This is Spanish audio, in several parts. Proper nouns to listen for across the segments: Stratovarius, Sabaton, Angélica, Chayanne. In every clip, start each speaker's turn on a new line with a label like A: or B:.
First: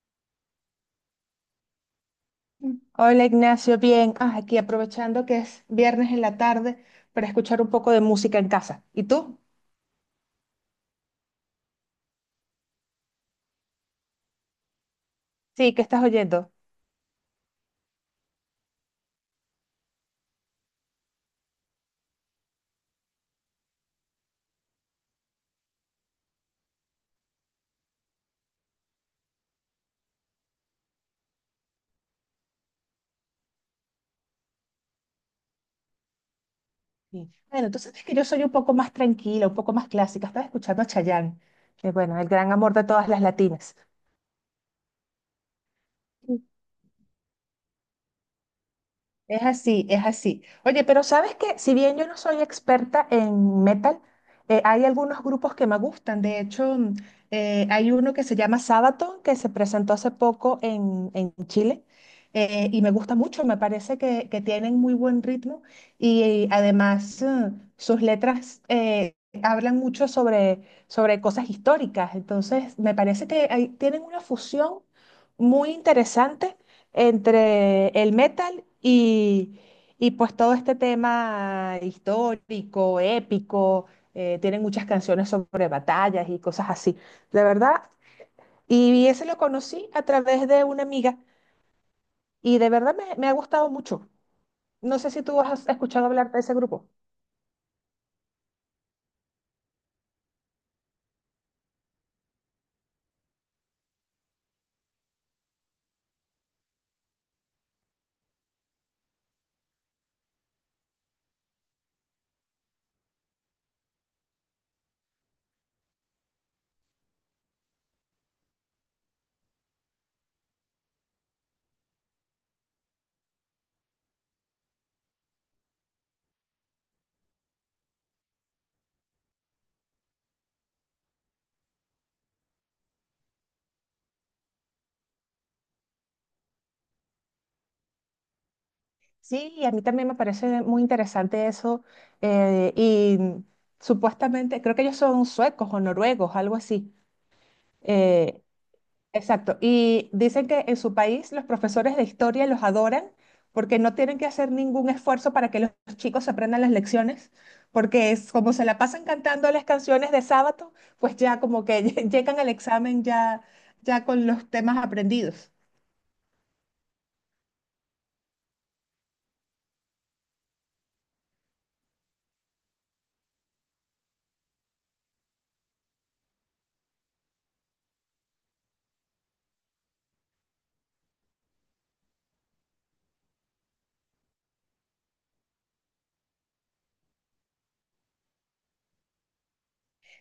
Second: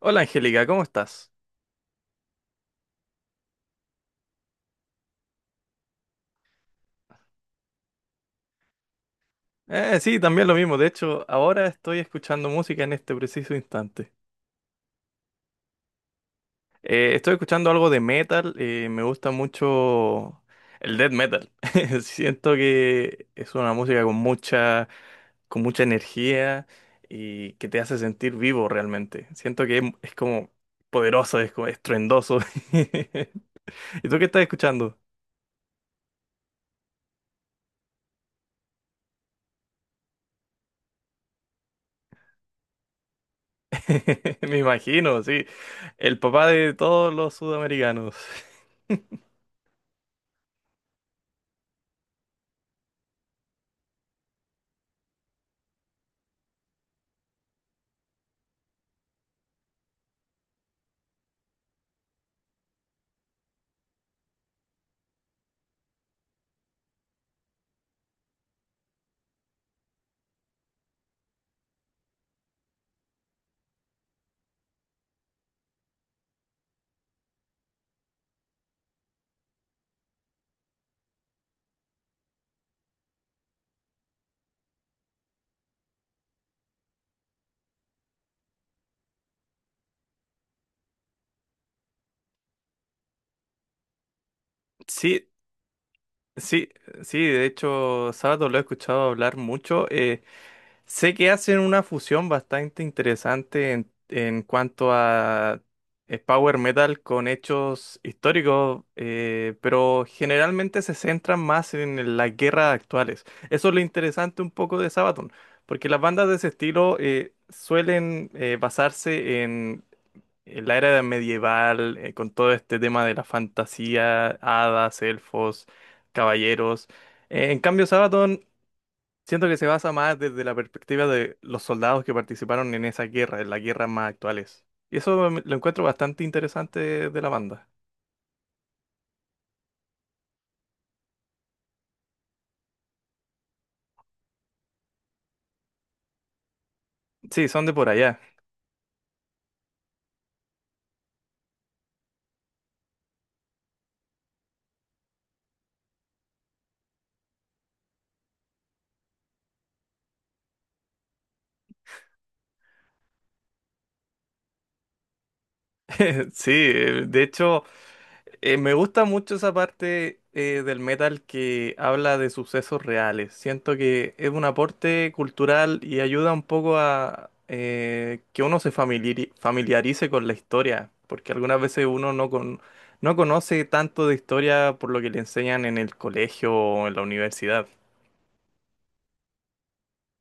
A: Hola Angélica, ¿cómo estás?
B: Hola Ignacio, bien. Ah, aquí aprovechando que es viernes en la tarde para escuchar un poco de música en casa. ¿Y tú?
A: Sí, también lo mismo. De hecho, ahora estoy escuchando música en este preciso instante.
B: Sí, ¿qué estás oyendo?
A: Estoy escuchando algo de metal. Me gusta mucho el death metal. Siento que es una música con mucha energía y que te hace sentir vivo realmente. Siento que es como poderoso, es como estruendoso. ¿Y tú qué estás escuchando?
B: Sí. Bueno, tú sabes que yo soy un poco más tranquila, un poco más clásica. Estaba escuchando a Chayanne, que bueno, el gran amor de todas las latinas.
A: Me imagino, sí. El papá de todos los sudamericanos.
B: Es así, es así. Oye, pero sabes que si bien yo no soy experta en metal, hay algunos grupos que me gustan. De hecho, hay uno que se llama Sabaton, que se presentó hace poco en Chile, y me gusta mucho, me parece que tienen muy buen ritmo y, además sus letras hablan mucho sobre cosas históricas. Entonces, me parece que ahí tienen una fusión muy interesante entre el metal y pues todo este tema histórico, épico, tienen muchas canciones sobre batallas y cosas así, de verdad. Y ese lo conocí a través de una amiga y de verdad me ha gustado mucho. No sé si
A: Sí,
B: tú has escuchado hablar de ese
A: sí,
B: grupo.
A: sí, de hecho, Sábado lo he escuchado hablar mucho. Sé que hacen una fusión bastante interesante en cuanto a power metal con hechos históricos, pero generalmente se centran más en las guerras actuales. Eso es lo interesante un poco de Sabaton, porque las bandas de ese estilo suelen basarse la era medieval, con todo este tema de la fantasía, hadas, elfos, caballeros. En cambio, Sabaton siento que se basa más desde la perspectiva de los soldados que participaron en esa guerra, en las guerras más actuales. Y lo encuentro bastante interesante de la banda.
B: Sí, y a mí también me parece muy interesante eso. Y supuestamente, creo que ellos son suecos o noruegos, algo así.
A: Sí, son de por allá.
B: Eh, Exacto. Y dicen que en su país los profesores de historia los adoran porque no tienen que hacer ningún esfuerzo para que los chicos aprendan las lecciones, porque es como se la pasan cantando las canciones de sábado, pues ya como que llegan al examen ya, ya con los temas aprendidos.
A: Sí, de hecho. Me gusta mucho esa parte del metal que habla de sucesos reales. Siento que es un aporte cultural y ayuda un poco a que uno se familiarice con la historia, porque algunas veces uno no, con- no conoce tanto de historia por lo que le enseñan en el colegio o en la universidad.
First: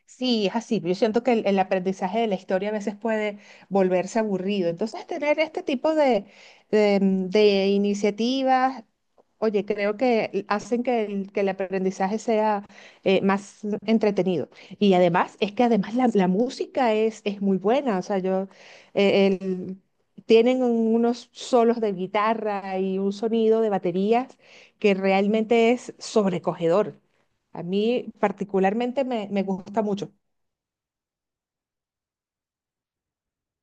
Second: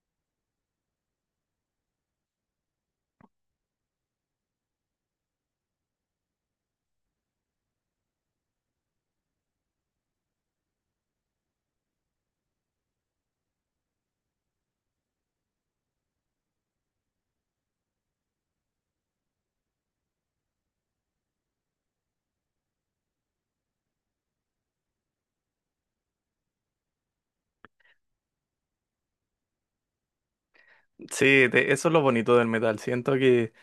B: Sí, es así. Yo siento que el aprendizaje de la historia a veces puede volverse aburrido. Entonces, tener este tipo de iniciativas, oye, creo que hacen que que el aprendizaje sea más entretenido. Y además, es que además la música es muy buena. O sea, yo, eh, el- tienen unos solos de guitarra y un sonido de baterías que realmente es sobrecogedor. A mí particularmente me gusta mucho.
A: Sí, eso es lo bonito del metal. Siento que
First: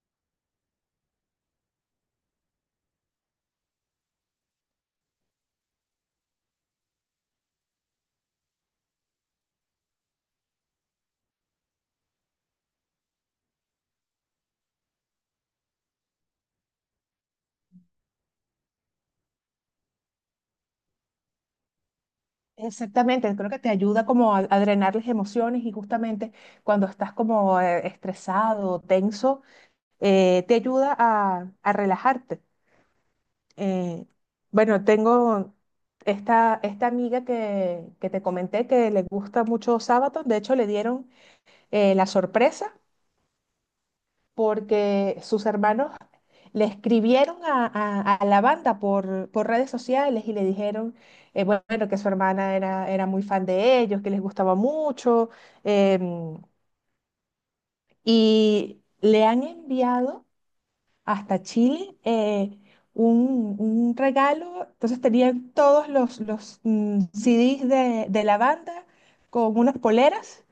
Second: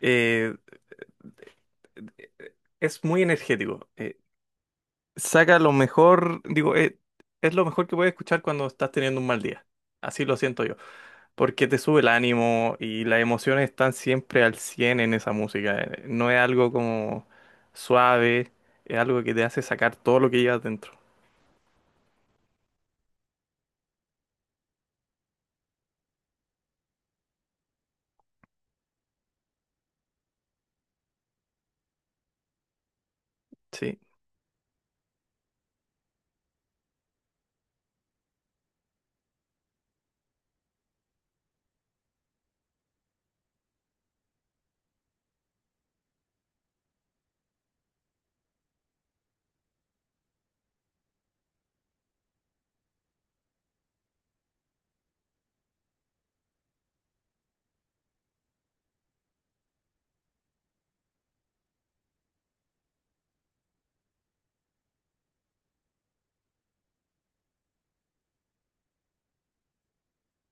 A: eh, es muy energético. Saca lo mejor, digo, es lo mejor que puedes escuchar cuando estás teniendo un mal día. Así lo siento yo, porque te sube el ánimo y las emociones están siempre al 100 en esa música. No es algo como suave, es algo que te hace sacar todo lo que llevas dentro.
B: Exactamente, creo que te ayuda como a drenar las emociones y justamente cuando estás como estresado, tenso, te ayuda a relajarte.
A: Sí.
B: Eh, bueno, tengo esta amiga que te comenté que le gusta mucho Sabaton, de hecho le dieron la sorpresa porque sus hermanos le escribieron a la banda por redes sociales y le dijeron, bueno, que su hermana era muy fan de ellos, que les gustaba mucho, em, y le han enviado hasta Chile un regalo, entonces tenían todos CDs de la banda con unas poleras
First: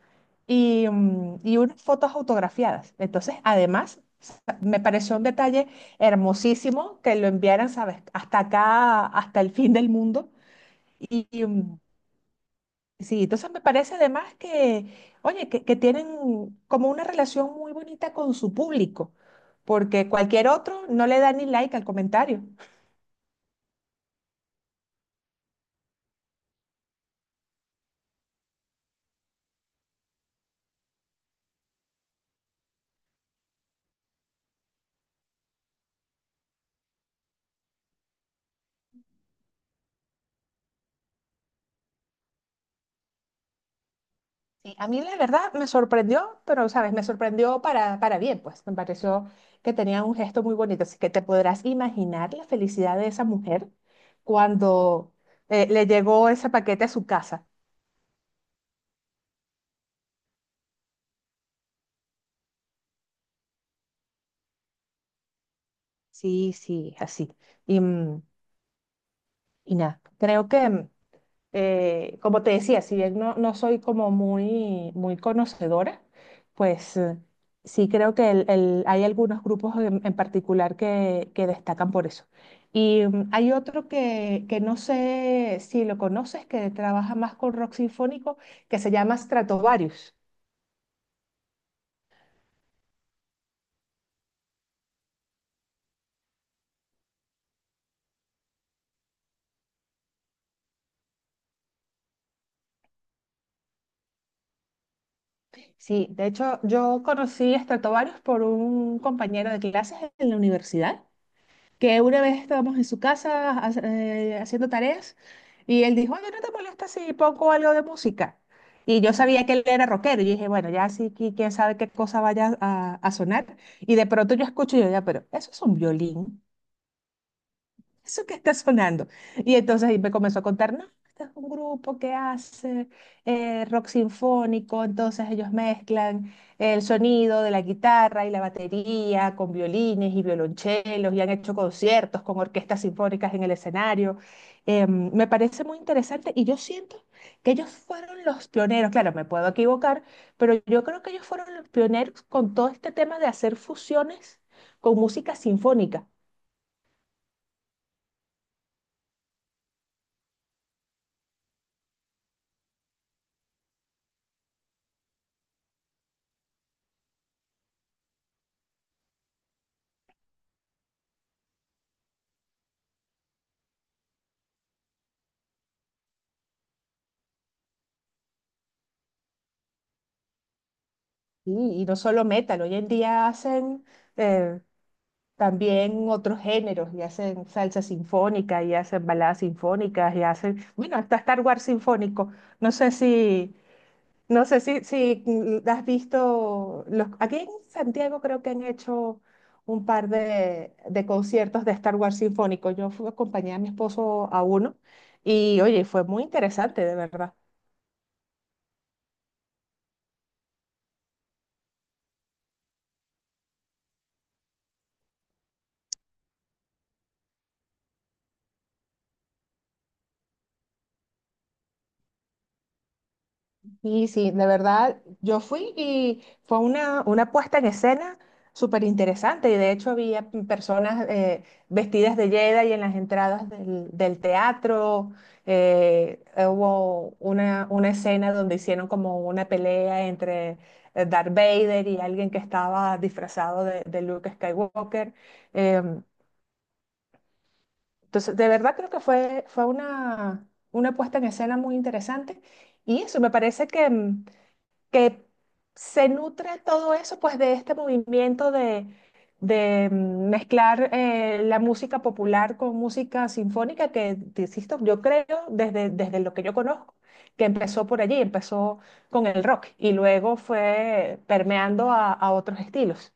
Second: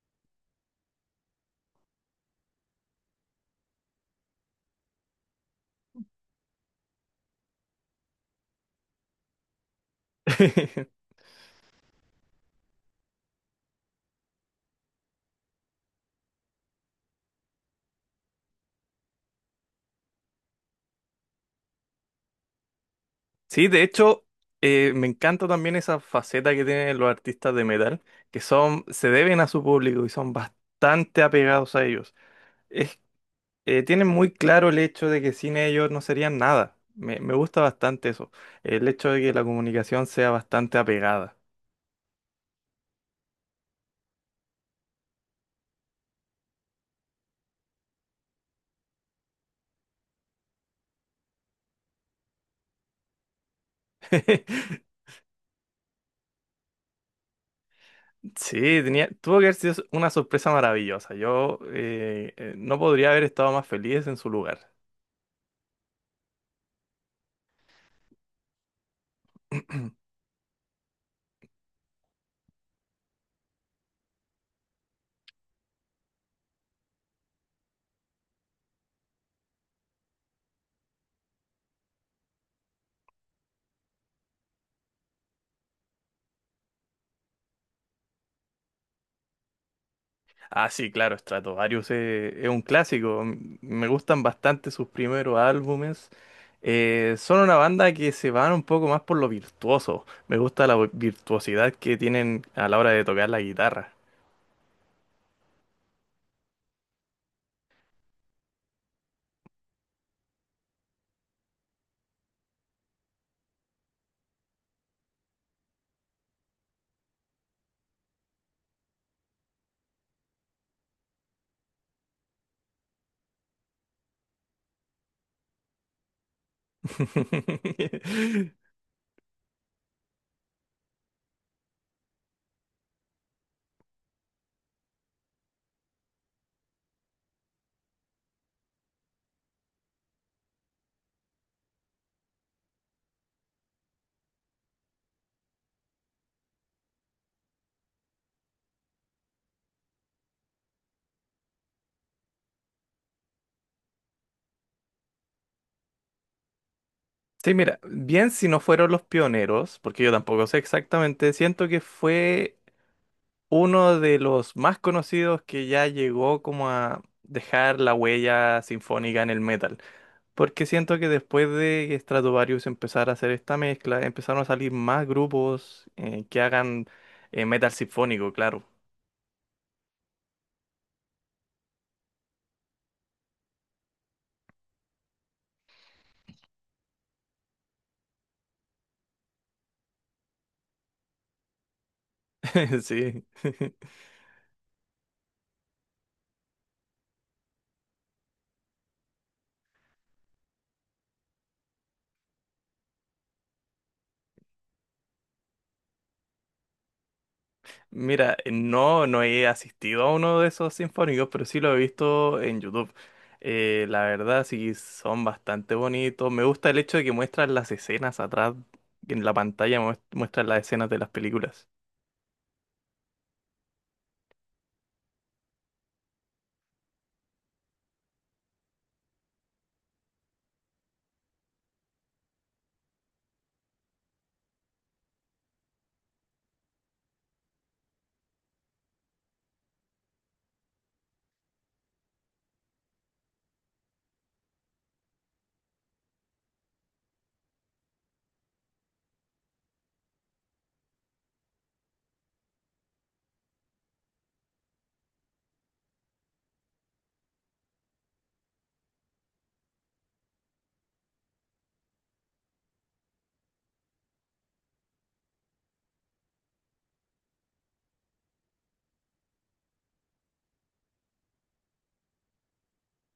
B: y, y unas fotos autografiadas. Entonces, además, me pareció un detalle hermosísimo que lo enviaran, ¿sabes? Hasta acá, hasta el fin del mundo. Y, y, mm, sí, entonces me parece además que, oye, que tienen como una relación muy bonita con su público, porque cualquier otro no le da ni like al comentario.
A: Sí, de hecho, me encanta también esa faceta que tienen los artistas de metal, se deben a su público y son bastante apegados a ellos. Tienen muy claro el hecho de que sin ellos no serían nada. Me gusta bastante eso, el hecho de que la comunicación sea bastante apegada.
B: Sí, a mí la verdad me sorprendió, pero sabes, me sorprendió para bien, pues me pareció que tenía un gesto muy bonito, así que te podrás imaginar la felicidad de esa mujer cuando le llegó ese paquete a su casa.
A: Sí, tenía, tuvo que haber sido una sorpresa maravillosa. Yo no podría haber estado más feliz en su lugar.
B: Sí, sí, así. Y, mm, y nada, creo que como te decía, si bien no soy como muy, muy conocedora, pues sí creo que hay algunos grupos en particular que destacan por eso. Y hay otro que no sé si lo conoces, que trabaja más con rock sinfónico, que se llama Stratovarius.
A: Ah, sí, claro, es un clásico. Me gustan bastante sus primeros álbumes. Son una banda que se van un poco más por lo virtuoso. Me gusta la virtuosidad que tienen a la hora de tocar la guitarra.
B: Sí, de hecho yo conocí a Stratovarius por un compañero de clases en la universidad que una vez estábamos en su casa haciendo tareas y él dijo, oye, ¿no te molesta si pongo algo de música? Y yo sabía que él era rockero y dije, bueno, ya sí, que quién sabe qué cosa vaya a sonar. Y de pronto yo escucho y yo, ya, pero eso es un violín eso que está sonando. Y entonces ahí me comenzó a contar, no, este es un grupo que hace rock sinfónico, entonces ellos mezclan el sonido de la guitarra y la batería con violines y violonchelos y han hecho conciertos con orquestas sinfónicas en el escenario. Me parece muy interesante y yo siento que ellos fueron los pioneros, claro, me puedo equivocar, pero yo creo que ellos fueron los pioneros con todo este tema de hacer fusiones con música sinfónica.
A: Sí, mira, bien si no fueron los pioneros, porque yo tampoco sé exactamente, siento que fue uno de los más conocidos que ya llegó como a dejar la huella sinfónica en el metal, porque siento que después de que Stratovarius empezara a hacer esta mezcla, empezaron a salir más grupos que hagan metal sinfónico, claro.
B: Sí, y no solo metal, hoy en día hacen eh, también otros géneros, y hacen salsa sinfónica, y hacen baladas sinfónicas, y hacen, bueno, hasta Star Wars sinfónico. No sé
A: Sí.
B: si has visto, los, aquí en Santiago creo que han hecho un par de conciertos de Star Wars sinfónico. Yo fui acompañada a mi esposo a uno, y oye, fue muy interesante, de verdad.
A: Mira, no, no he asistido a uno de esos sinfónicos, pero sí lo he visto en YouTube. La verdad, sí, son bastante bonitos. Me gusta el hecho de que muestran las escenas atrás, en la pantalla muestran las escenas de las películas.
B: Sí, sí, de verdad, yo fui y fue una puesta en escena súper interesante. Y de hecho había personas vestidas de Jedi en las entradas del teatro. Eh, Hubo una escena donde hicieron como una pelea entre Darth Vader y alguien que estaba disfrazado de Luke Skywalker. Em, entonces, de verdad creo que fue, fue una puesta en escena muy interesante. Y eso me parece que se nutre todo eso, pues de este movimiento de mezclar la música popular con música sinfónica, que, te insisto, yo creo, desde lo que yo conozco, que empezó por allí, empezó con el rock y luego fue permeando a otros estilos.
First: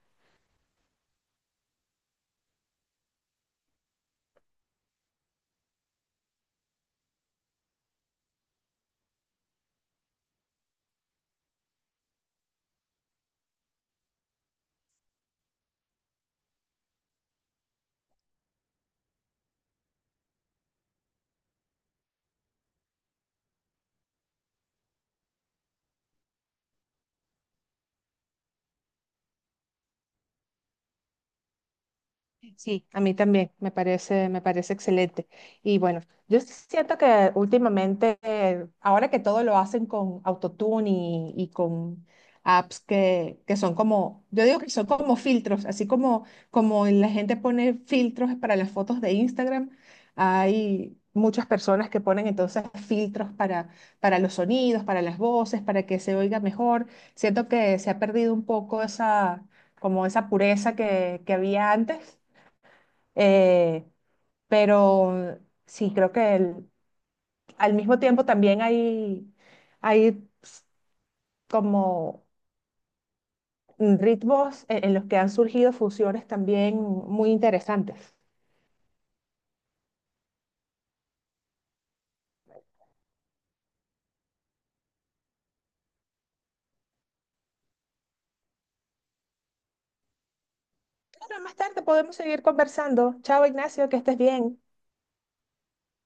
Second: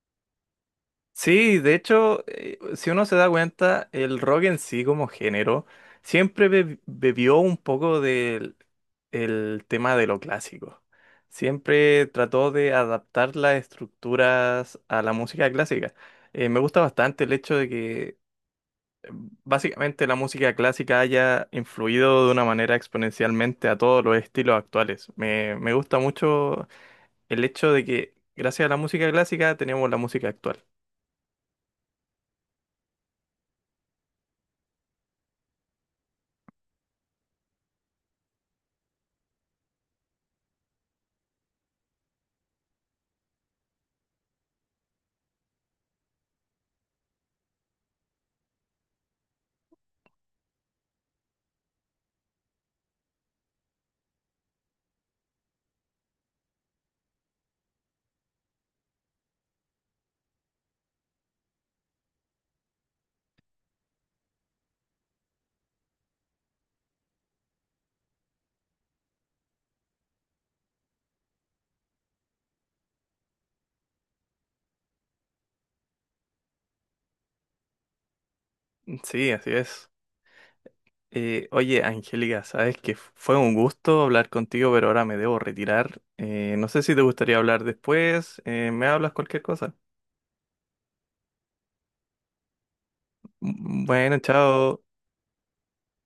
A: Sí, de hecho, si uno se da cuenta, el rock en sí como género siempre bebió un poco del el tema de lo clásico. Siempre trató de adaptar las estructuras a la música clásica. Me gusta bastante el hecho de que eh, básicamente la música clásica haya influido de una manera exponencialmente a todos los estilos actuales. Me gusta mucho el hecho de que gracias a la música clásica tenemos la música actual.
B: Sí, a mí también, me parece excelente. Y bueno, yo siento que últimamente, ahora que todo lo hacen con autotune y con apps que son como, yo digo que son como filtros, así como, como la gente pone filtros para las fotos de Instagram, hay muchas personas que ponen entonces filtros para los sonidos, para las voces, para que se oiga mejor. Siento que se ha perdido un poco esa, como esa pureza que había antes, eh, pero sí, creo que al mismo tiempo también hay como ritmos en los que han surgido fusiones también muy interesantes.
A: Sí, así es. Oye, Angélica, sabes que fue un gusto hablar contigo, pero ahora me debo retirar. No sé si te gustaría hablar después. Me hablas cualquier cosa.
B: Claro, más tarde podemos seguir conversando. Chao,
A: M-
B: Ignacio, que estés
A: Bueno,
B: bien.
A: chao.